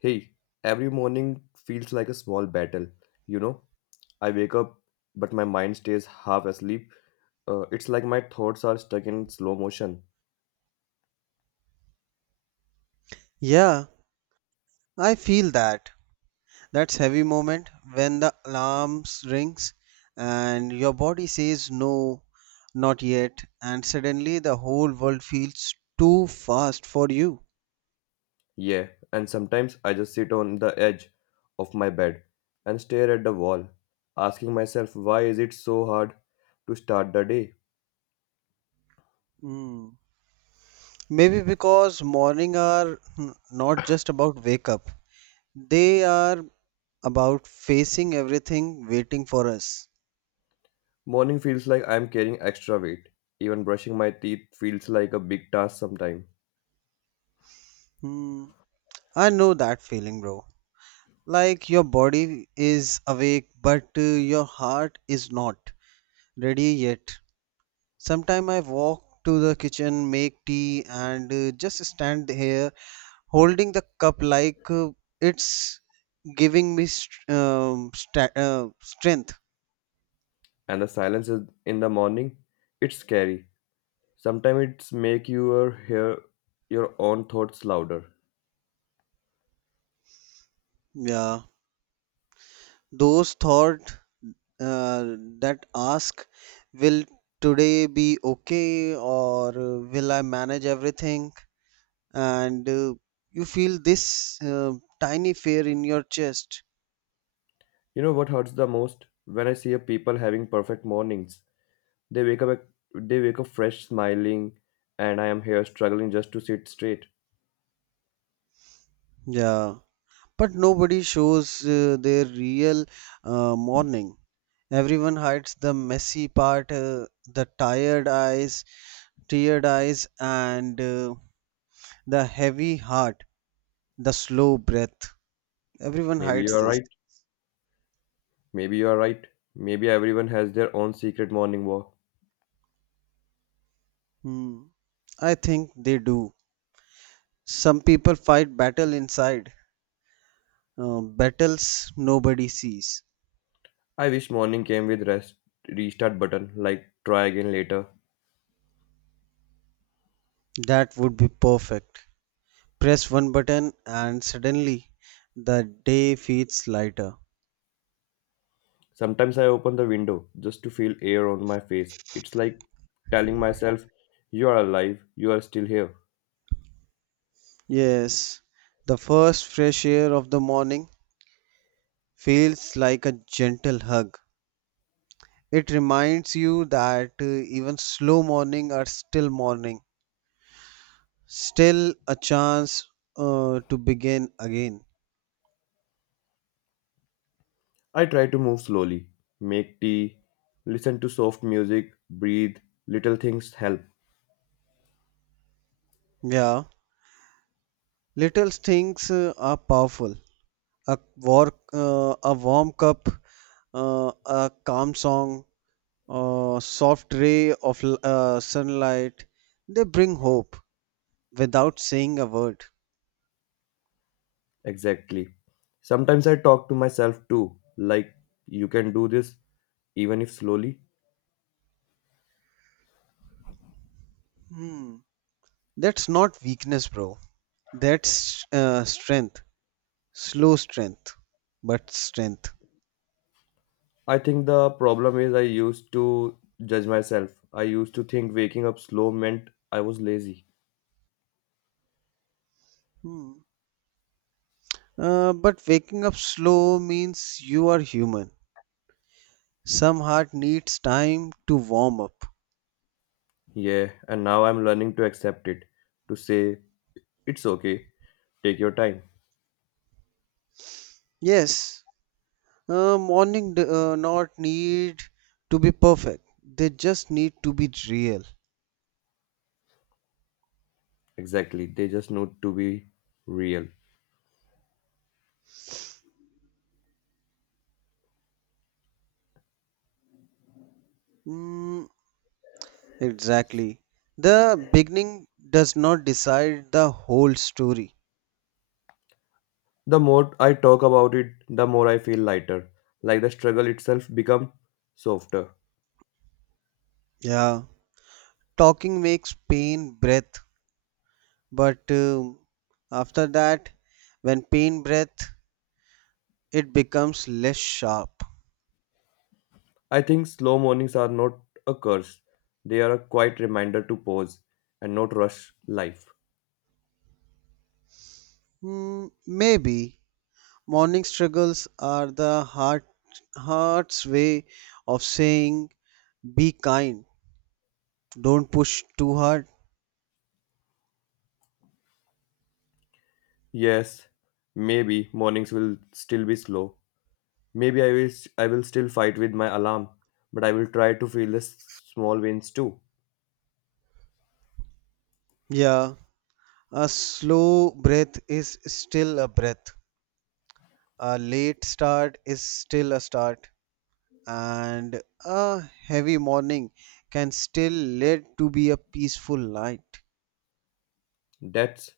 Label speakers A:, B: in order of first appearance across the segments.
A: Hey, every morning feels like a small battle. You know, I wake up, but my mind stays half asleep. It's like my thoughts are stuck in slow motion.
B: Yeah, I feel that. That's heavy moment when the alarm rings and your body says no, not yet, and suddenly the whole world feels too fast for you.
A: Yeah, and sometimes I just sit on the edge of my bed and stare at the wall, asking myself, why is it so hard to start the day?
B: Hmm. Maybe because morning are not just about wake up. They are about facing everything waiting for us.
A: Morning feels like I'm carrying extra weight. Even brushing my teeth feels like a big task sometimes.
B: Hmm. I know that feeling, bro. Like your body is awake, but your heart is not ready yet. Sometime I walk to the kitchen, make tea, and just stand here holding the cup like it's giving me strength.
A: And the silence is in the morning, it's scary. Sometimes it's make your hear your own thoughts louder.
B: Yeah, those thought that ask, will today be okay or will I manage everything? And you feel this tiny fear in your chest.
A: You know what hurts the most? When I see a people having perfect mornings, they wake up they wake up fresh, smiling, and I am here struggling just to sit straight.
B: Yeah, but nobody shows their real morning. Everyone hides the messy part, the tired eyes, teared eyes, and the heavy heart, the slow breath. Everyone
A: Maybe you
B: hides
A: are
B: this.
A: right. Maybe you are right. Maybe everyone has their own secret morning walk.
B: Hmm. I think they do. Some people fight battle inside, battles nobody sees.
A: I wish morning came with restart button, like try again later.
B: That would be perfect. Press one button, and suddenly the day feels lighter.
A: Sometimes I open the window just to feel air on my face. It's like telling myself, you are alive, you are still here.
B: Yes, the first fresh air of the morning feels like a gentle hug. It reminds you that even slow morning are still morning, still a chance to begin again.
A: I try to move slowly, make tea, listen to soft music, breathe. Little things help.
B: Yeah, little things are powerful. A warm cup, a calm song, a soft ray of sunlight. They bring hope without saying a word.
A: Exactly. Sometimes I talk to myself too, like, you can do this, even if slowly.
B: Hmm. That's not weakness, bro. That's strength. Slow strength, but strength.
A: I think the problem is I used to judge myself. I used to think waking up slow meant I was lazy.
B: Hmm. But waking up slow means you are human. Some heart needs time to warm up.
A: Yeah, and now I'm learning to accept it, to say, it's okay, take your time.
B: Yes, morning do not need to be perfect. They just need to be real.
A: Exactly, they just need to be real.
B: Mm, exactly. The beginning does not decide the whole story.
A: The more I talk about it, the more I feel lighter, like the struggle itself become softer.
B: Yeah. Talking makes pain breath, but after that when pain breath, it becomes less sharp.
A: I think slow mornings are not a curse. They are a quiet reminder to pause and not rush life.
B: Maybe morning struggles are the heart's way of saying, be kind, don't push too hard.
A: Yes, maybe mornings will still be slow. Maybe I will still fight with my alarm, but I will try to feel the small wins too.
B: Yeah, a slow breath is still a breath. A late start is still a start. And a heavy morning can still lead to be a peaceful night.
A: That's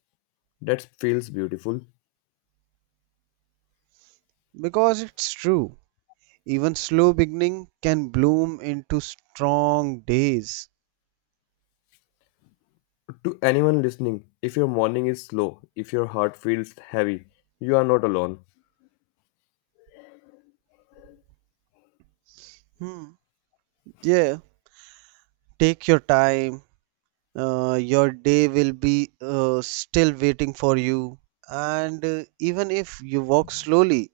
A: that feels beautiful.
B: Because it's true. Even slow beginning can bloom into strong days.
A: To anyone listening, if your morning is slow, if your heart feels heavy, you are not alone.
B: Hmm. Yeah, take your time. Your day will be still waiting for you. And even if you walk slowly,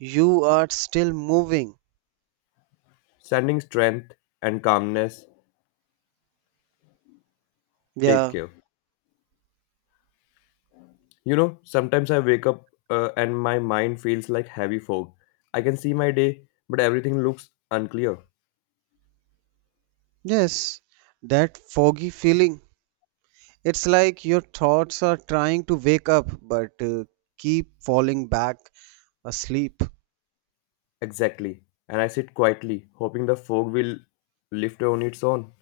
B: you are still moving.
A: Sending strength and calmness. Take
B: Yeah,
A: care. Sometimes I wake up and my mind feels like heavy fog. I can see my day, but everything looks unclear.
B: yes, that foggy feeling. It's like your thoughts are trying to wake up but keep falling back asleep.
A: Exactly. And I sit quietly, hoping the fog will lift on its own.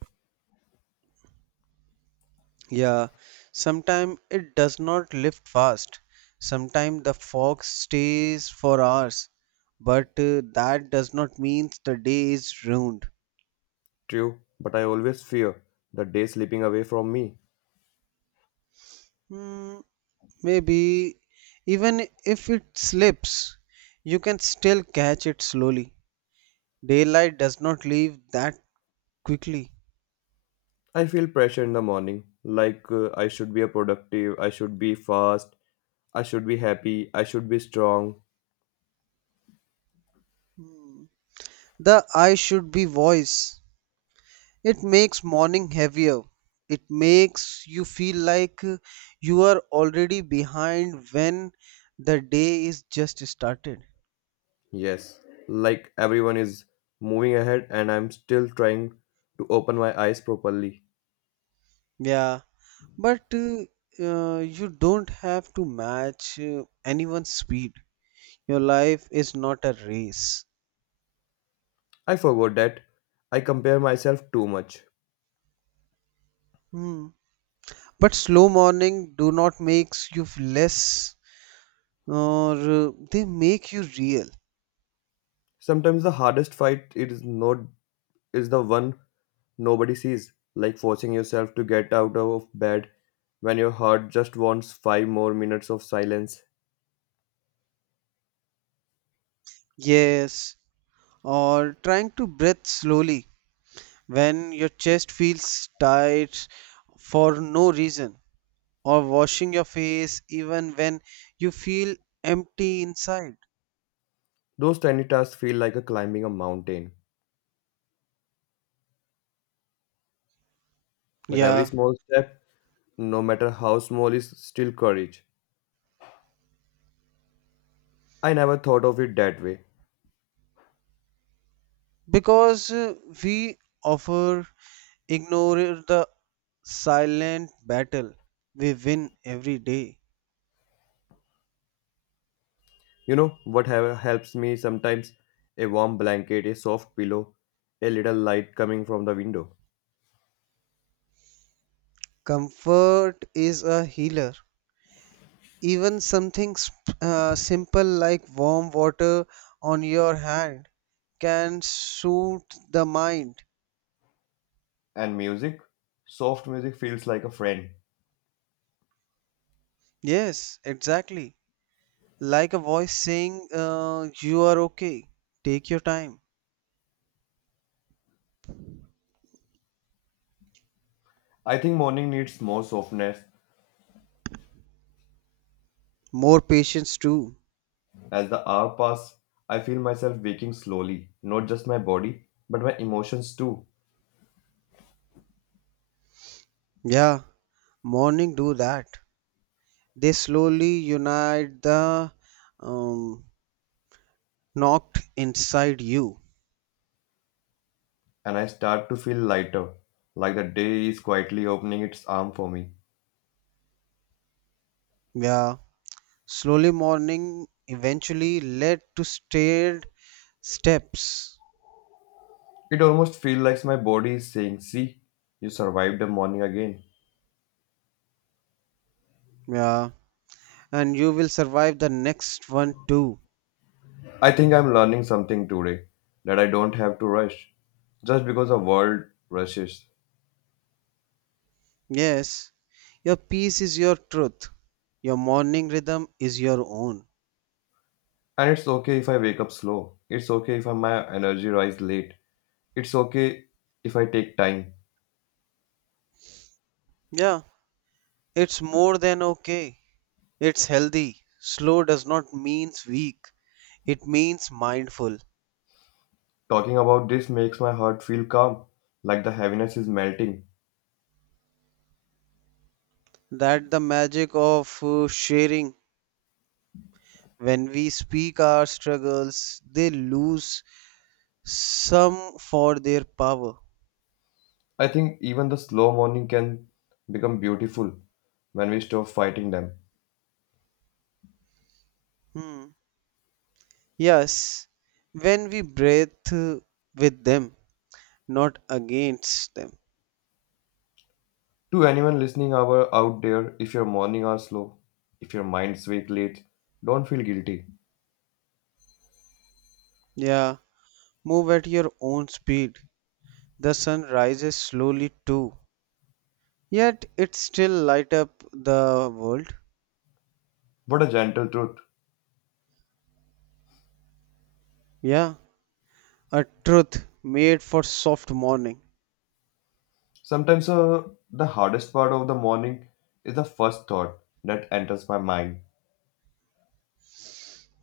B: Yeah, sometimes it does not lift fast. Sometimes the fog stays for hours, but that does not mean the day is ruined.
A: True, but I always fear the day slipping away from me.
B: Hmm, Maybe even if it slips, you can still catch it slowly. Daylight does not leave that quickly.
A: I feel pressure in the morning, like I should be a productive, I should be fast, I should be happy, I should be strong.
B: Hmm. The eye should be voice. It makes morning heavier. It makes you feel like you are already behind when the day is just started.
A: Yes, like everyone is moving ahead, and I'm still trying to open my eyes properly.
B: Yeah, but you don't have to match anyone's speed. Your life is not a race.
A: I forgot that I compare myself too much.
B: Hmm. But slow morning do not makes you less, or they make you real.
A: Sometimes the hardest fight is not is the one nobody sees, like forcing yourself to get out of bed when your heart just wants 5 more minutes of silence.
B: Yes, or trying to breathe slowly when your chest feels tight for no reason, or washing your face even when you feel empty inside.
A: Those tiny tasks feel like a climbing a mountain, but every
B: Yeah,
A: small step, no matter how small, is still courage. I never thought of it that way.
B: because we offer ignore the silent battle we win every day.
A: You know what helps me sometimes? A warm blanket, a soft pillow, a little light coming from the window.
B: Comfort is a healer. Even something simple like warm water on your hand can soothe the mind.
A: And music? Soft music feels like a friend.
B: Yes, exactly. Like a voice saying, you are okay. Take your time.
A: I think morning needs more softness.
B: More patience too.
A: As the hour pass, I feel myself waking slowly, not just my body, but my emotions too.
B: Yeah, morning do that. They slowly unite the um, knocked inside you.
A: And I start to feel lighter, like the day is quietly opening its arm for me.
B: Yeah, slowly morning eventually led to staired steps.
A: It almost feels like my body is saying, See, you survived the morning again.
B: Yeah, and you will survive the next one too.
A: I think I'm learning something today that I don't have to rush just because the world rushes.
B: Yes, your peace is your truth. Your morning rhythm is your own.
A: And it's okay if I wake up slow. It's okay if my energy rise late. It's okay if I take time.
B: Yeah, it's more than okay. It's healthy. Slow does not means weak. It means mindful.
A: Talking about this makes my heart feel calm, like the heaviness is melting.
B: That the magic of sharing. When we speak our struggles, they lose some for their power.
A: I think even the slow morning can become beautiful when we stop fighting them.
B: Hmm. Yes, when we breathe with them, not against them.
A: To anyone listening our out there, if your morning are slow, if your mind's wake late, don't feel guilty.
B: Yeah, move at your own speed. The sun rises slowly too, yet it still light up the world.
A: What a gentle truth.
B: Yeah, a truth made for soft morning.
A: Sometimes the hardest part of the morning is the first thought that enters my mind.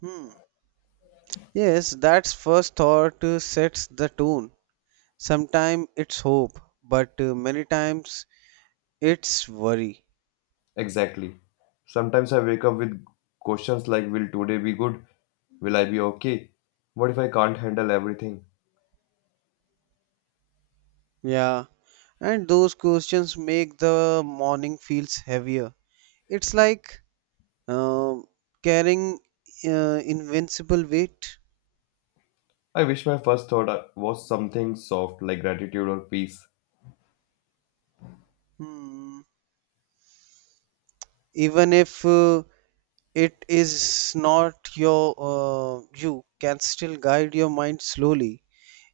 B: Hmm. Yes, that's first thought sets the tone. Sometimes it's hope, but many times it's worry.
A: Exactly. Sometimes I wake up with questions like, will today be good? Will I be okay? What if I can't handle everything?
B: Yeah, and those questions make the morning feels heavier. It's like um, carrying invincible weight.
A: I wish my first thought was something soft like gratitude or peace.
B: Hmm. Even if it is not your, you can still guide your mind slowly.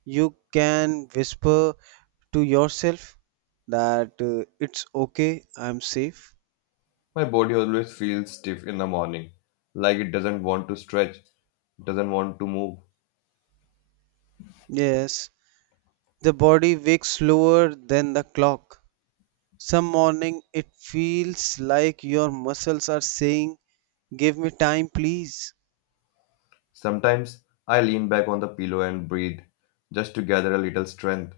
B: You can whisper to yourself that it's okay, I'm safe.
A: My body always feels stiff in the morning, like it doesn't want to stretch, doesn't want to move.
B: Yes, the body wakes slower than the clock. Some morning it feels like your muscles are saying, give me time, please.
A: Sometimes I lean back on the pillow and breathe, just to gather a little strength.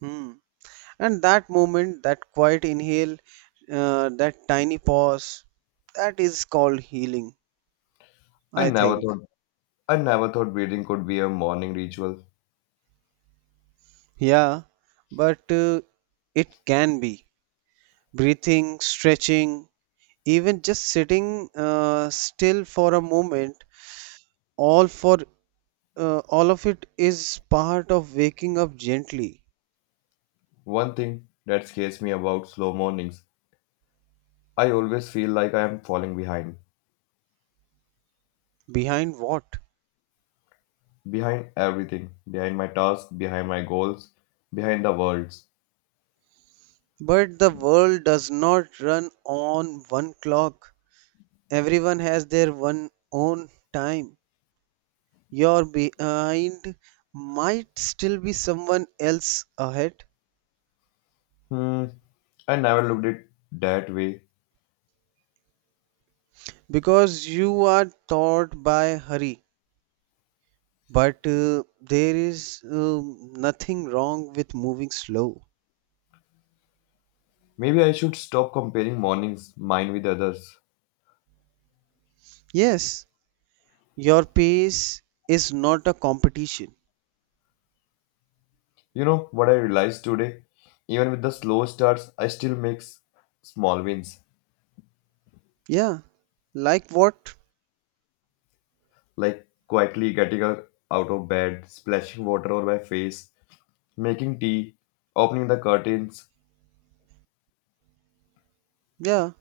B: Hmm. And that moment, that quiet inhale, that tiny pause, that is called healing,
A: I
B: I
A: never
B: think.
A: thought I never thought breathing could be a morning ritual.
B: Yeah, but it can be breathing, stretching, even just sitting still for a moment, all for all of it is part of waking up gently.
A: One thing that scares me about slow mornings, I always feel like I am falling behind.
B: Behind what?
A: Behind everything. Behind my tasks, behind my goals, behind the worlds.
B: But the world does not run on one clock. Everyone has their one own time. Your behind might still be someone else ahead.
A: Hmm, I never looked at it that way.
B: Because you are taught by hurry, but there is nothing wrong with moving slow.
A: Maybe I should stop comparing mornings, mine with others.
B: Yes, your pace is not a competition.
A: You know what I realized today? Even with the slow starts, I still make small wins.
B: Yeah, like what?
A: Like quietly getting out of bed, splashing water on my face, making tea, opening the curtains.
B: Yeah,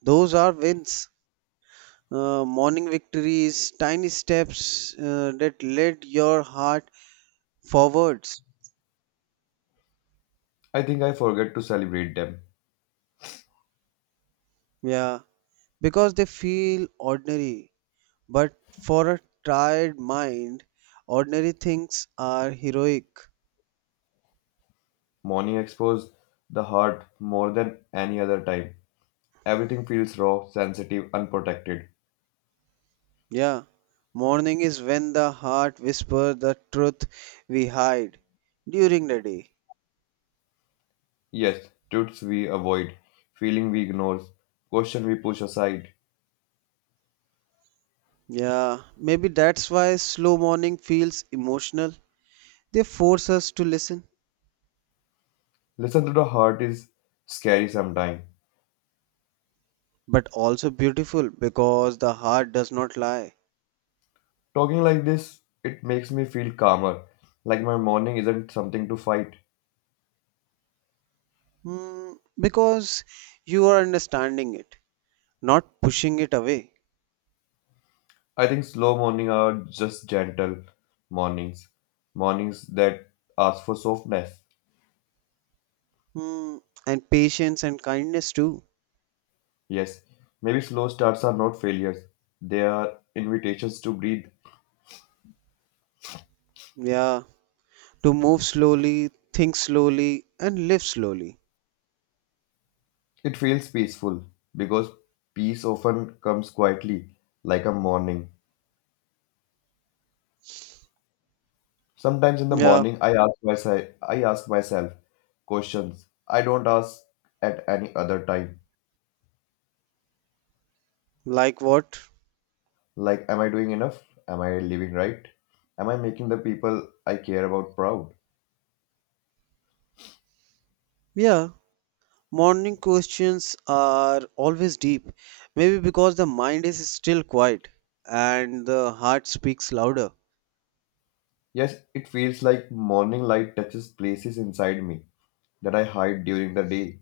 B: those are wins. Morning victories, tiny steps that lead your heart forwards.
A: I think I forget to celebrate them.
B: Yeah, because they feel ordinary. But for a tired mind, ordinary things are heroic.
A: Morning expose the heart more than any other time. Everything feels raw, sensitive, unprotected.
B: Yeah, morning is when the heart whispers the truth we hide during the day.
A: Yes, truths we avoid, feeling we ignore, question we push aside.
B: Yeah, maybe that's why slow morning feels emotional. They force us to listen,
A: Listen to the heart is scary sometimes.
B: but also beautiful because the heart does not lie.
A: Talking like this, it makes me feel calmer, like my morning isn't something to fight.
B: Hmm, because you are understanding it, not pushing it away.
A: I think slow morning are just gentle mornings, mornings that ask for softness.
B: Hmm, and patience and kindness too.
A: Yes, maybe slow starts are not failures, they are invitations to breathe.
B: Yeah, to move slowly, think slowly, and live slowly.
A: It feels peaceful because peace often comes quietly, like a morning. Sometimes in the
B: Yeah,
A: morning, I ask myself questions I don't ask at any other time.
B: like what?
A: Like, am I doing enough? Am I living right? Am I making the people I care about proud?
B: Yeah, morning questions are always deep, maybe because the mind is still quiet and the heart speaks louder.
A: Yes, it feels like morning light touches places inside me that I hide during the day.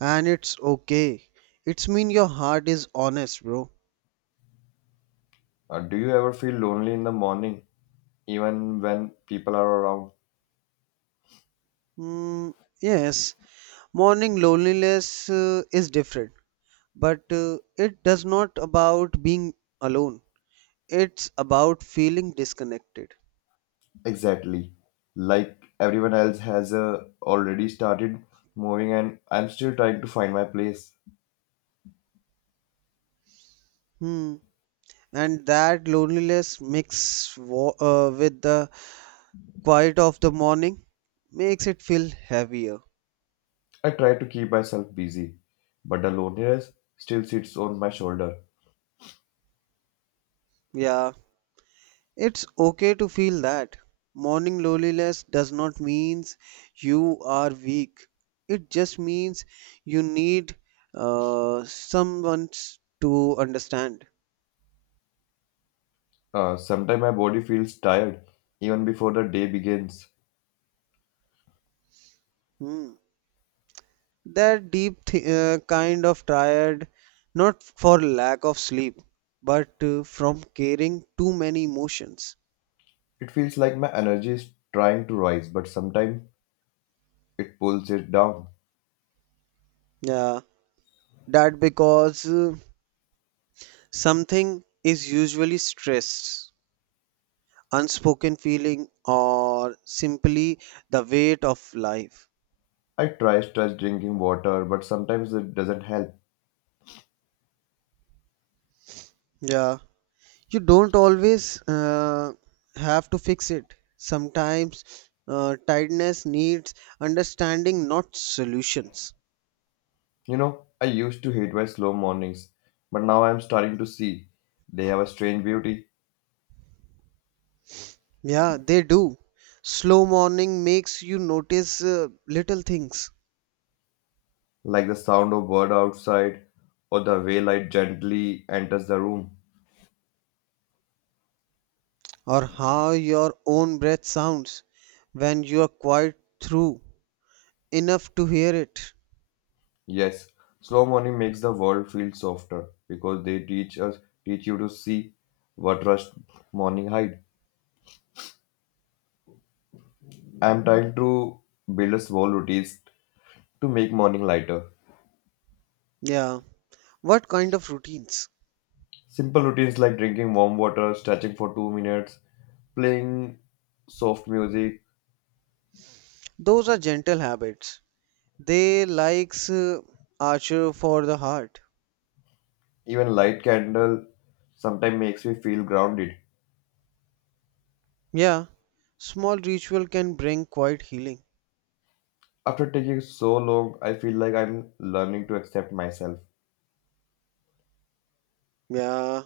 B: And it's okay. It's mean your heart is honest, bro.
A: Do you ever feel lonely in the morning, even when people are around?
B: Mm, yes, morning loneliness is different, but it does not about being alone. It's about feeling disconnected.
A: Exactly. Like everyone else has already started moving, and I'm still trying to find my place.
B: Hmm. And that loneliness mix with the quiet of the morning makes it feel heavier.
A: I try to keep myself busy, but the loneliness still sits on my shoulder.
B: Yeah, it's okay to feel that. Morning loneliness does not means you are weak. It just means you need someone to understand.
A: Sometimes my body feels tired even before the day begins.
B: Hmm. That deep kind of tired, not for lack of sleep, but from carrying too many emotions.
A: It feels like my energy is trying to rise, but sometimes it pulls it down.
B: Yeah, that because. Something is usually stress, unspoken feeling, or simply the weight of life.
A: I try stress drinking water, but sometimes it doesn't help.
B: Yeah, you don't always have to fix it. Sometimes tiredness needs understanding, not solutions.
A: I used to hate my slow mornings, but now I'm starting to see they have a strange beauty,
B: Yeah, they do. Slow morning makes you notice little things,
A: like the sound of bird outside or the way light gently enters the room.
B: or how your own breath sounds when you are quiet through enough to hear it.
A: Yes, slow morning makes the world feel softer because they teach you to see what rush morning hide. I'm trying to build a small routine to make morning lighter.
B: Yeah. What kind of routines?
A: Simple routines like drinking warm water, stretching for 2 minutes, playing soft music,
B: Those are gentle habits. They likes Archer for the heart.
A: even light candle sometimes makes me feel grounded.
B: Yeah, small ritual can bring quite healing.
A: After taking so long, I feel like I'm learning to accept myself.
B: Yeah,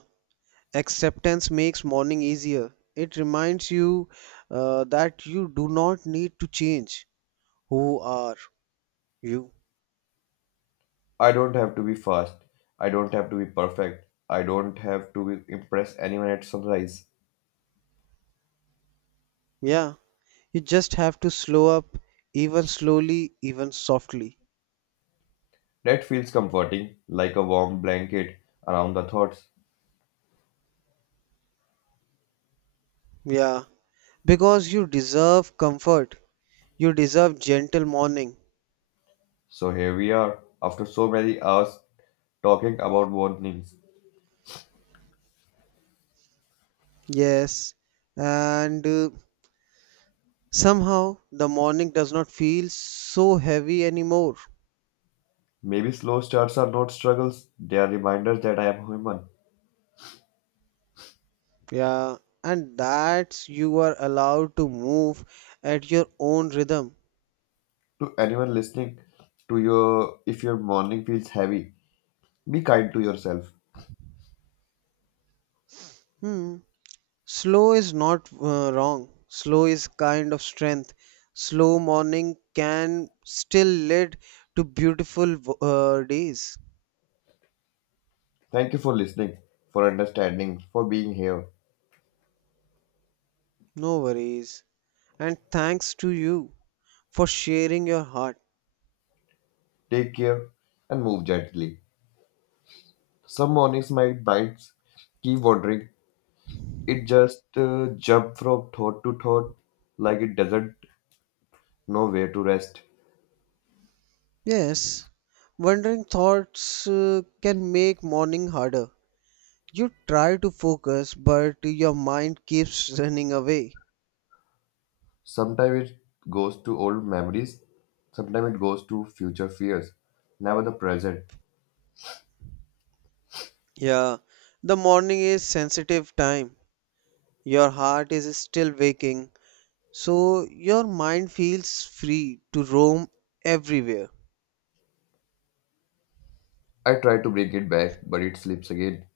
B: acceptance makes morning easier. It reminds you that you do not need to change who are you.
A: I don't have to be fast. I don't have to be perfect. I don't have to impress anyone at sunrise.
B: Yeah, you just have to slow up, even slowly, even softly.
A: That feels comforting, like a warm blanket around the thoughts.
B: Yeah, because you deserve comfort. You deserve gentle morning.
A: So here we are, after so many hours talking about warnings.
B: Yes, and somehow the morning does not feel so heavy anymore.
A: Maybe slow starts are not struggles, they are reminders that I am human.
B: Yeah, and that's you are allowed to move at your own rhythm.
A: To anyone listening, to your if your morning feels heavy, be kind to yourself.
B: Hmm. Slow is not wrong. Slow is kind of strength. Slow morning can still lead to beautiful days.
A: Thank you for listening, for understanding, for being here.
B: No worries. And thanks to you for sharing your heart.
A: Take care and move gently. Some mornings my minds keep wandering. It just jump from thought to thought like it doesn't know where to rest.
B: Yes, wandering thoughts can make morning harder. You try to focus, but your mind keeps running away.
A: Sometimes it goes to old memories, sometimes it goes to future fears, never the present.
B: Yeah, the morning is sensitive time. Your heart is still waking, so your mind feels free to roam everywhere.
A: I try to break it back, but it slips again.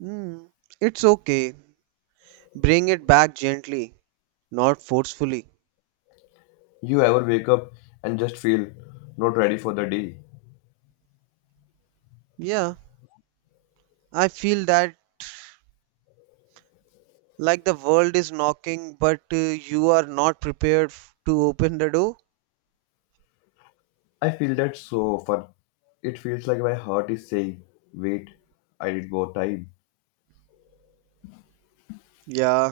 B: Hmm, it's okay. Bring it back gently, not forcefully.
A: You ever wake up and just feel not ready for the day?
B: Yeah, I feel that. Like the world is knocking, but you are not prepared to open the door.
A: I feel that so often. It feels like my heart is saying, wait, I need more time.
B: Yeah,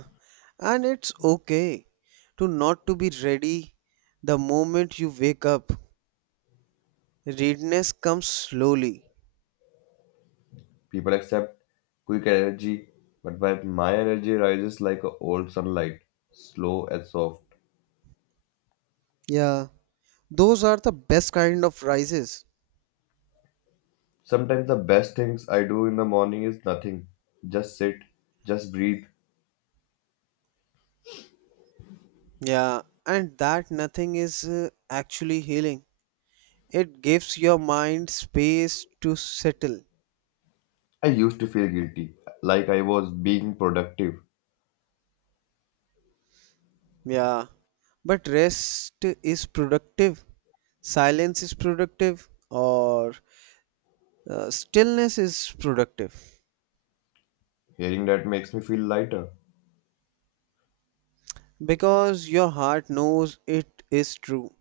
B: and it's okay to not to be ready the moment you wake up. Readiness comes slowly.
A: People accept quick energy, but my energy rises like a old sunlight, slow and soft.
B: Yeah, those are the best kind of rises.
A: Sometimes the best things I do in the morning is nothing. Just sit, just breathe.
B: Yeah, and that nothing is actually healing. It gives your mind space to settle.
A: I used to feel guilty, like I was being productive.
B: Yeah, but rest is productive, silence is productive, or stillness is productive,
A: Hearing that makes me feel lighter.
B: because your heart knows it is true.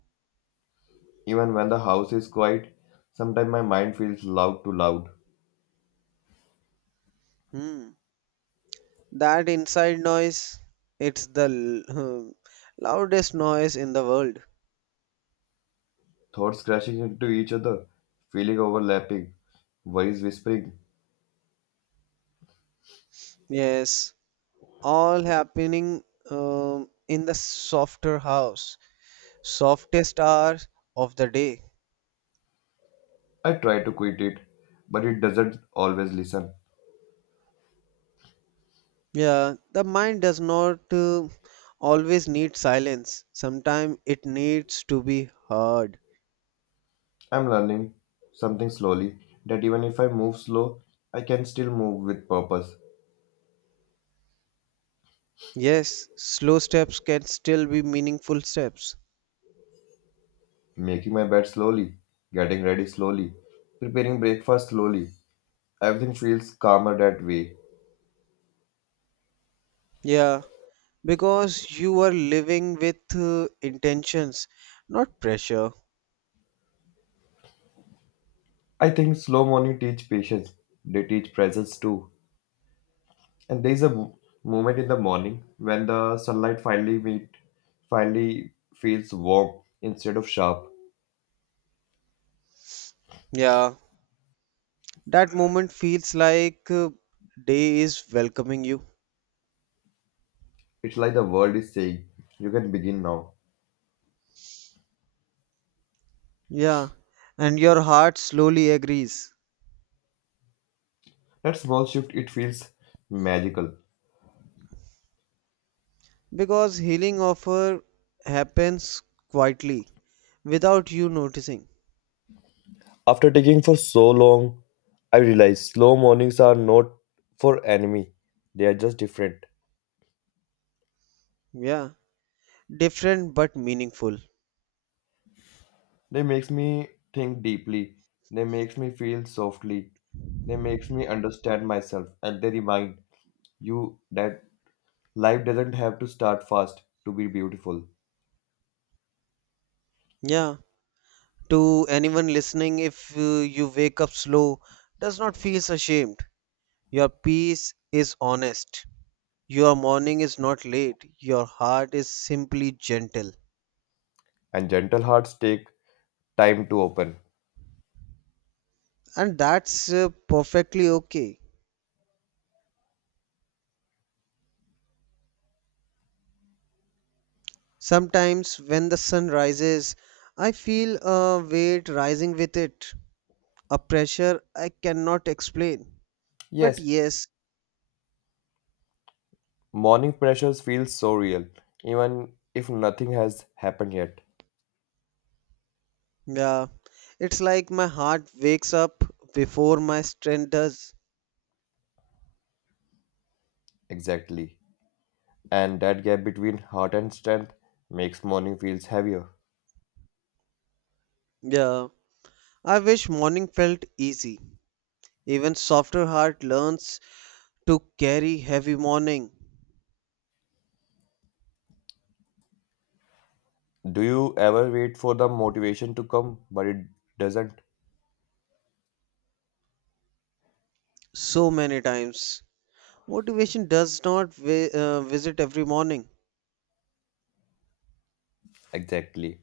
A: Even when the house is quiet, sometimes my mind feels loud.
B: Hmm. That inside noise, it's the l- hmm, loudest noise in the world.
A: Thoughts crashing into each other, feeling overlapping, voice whispering.
B: Yes, all happening in the softest hours of the day.
A: I try to quit it, but it doesn't always listen.
B: Yeah, the mind does not always need silence. Sometimes it needs to be heard.
A: I'm learning something slowly that even if I move slow, I can still move with purpose.
B: Yes, slow steps can still be meaningful steps.
A: Making my bed slowly, getting ready slowly, preparing breakfast slowly. Everything feels calmer that way.
B: Yeah, because you are living with intentions, not pressure.
A: I think slow morning teach patience. They teach presence too. And there is a moment in the morning when the sunlight finally feels warm instead of sharp.
B: Yeah, that moment feels like day is welcoming you.
A: It's like the world is saying, "You can begin now."
B: Yeah, and your heart slowly agrees
A: That small shift, it feels magical.
B: because healing offer happens quietly without you noticing.
A: After taking for so long, I realized slow mornings are not for enemy. They are just different.
B: Yeah, different but meaningful.
A: They makes me think deeply. They makes me feel softly. They makes me understand myself, and they remind you that life doesn't have to start fast to be beautiful,
B: Yeah. To anyone listening, if you wake up slow, does not feel so ashamed. Your peace is honest. Your morning is not late. Your heart is simply gentle.
A: and gentle hearts take time to open.
B: And that's perfectly okay. Sometimes when the sun rises, I feel a weight rising with it, a pressure I cannot explain. But
A: Yes,
B: yes,
A: morning pressures feel so real, even if nothing has happened yet.
B: yeah, it's like my heart wakes up before my strength does.
A: Exactly. And that gap between heart and strength makes morning feels heavier.
B: Yeah, I wish morning felt easy. Even softer heart learns to carry heavy morning.
A: Do you ever wait for the motivation to come, but it doesn't?
B: So many times. Motivation does not visit every morning.
A: Exactly.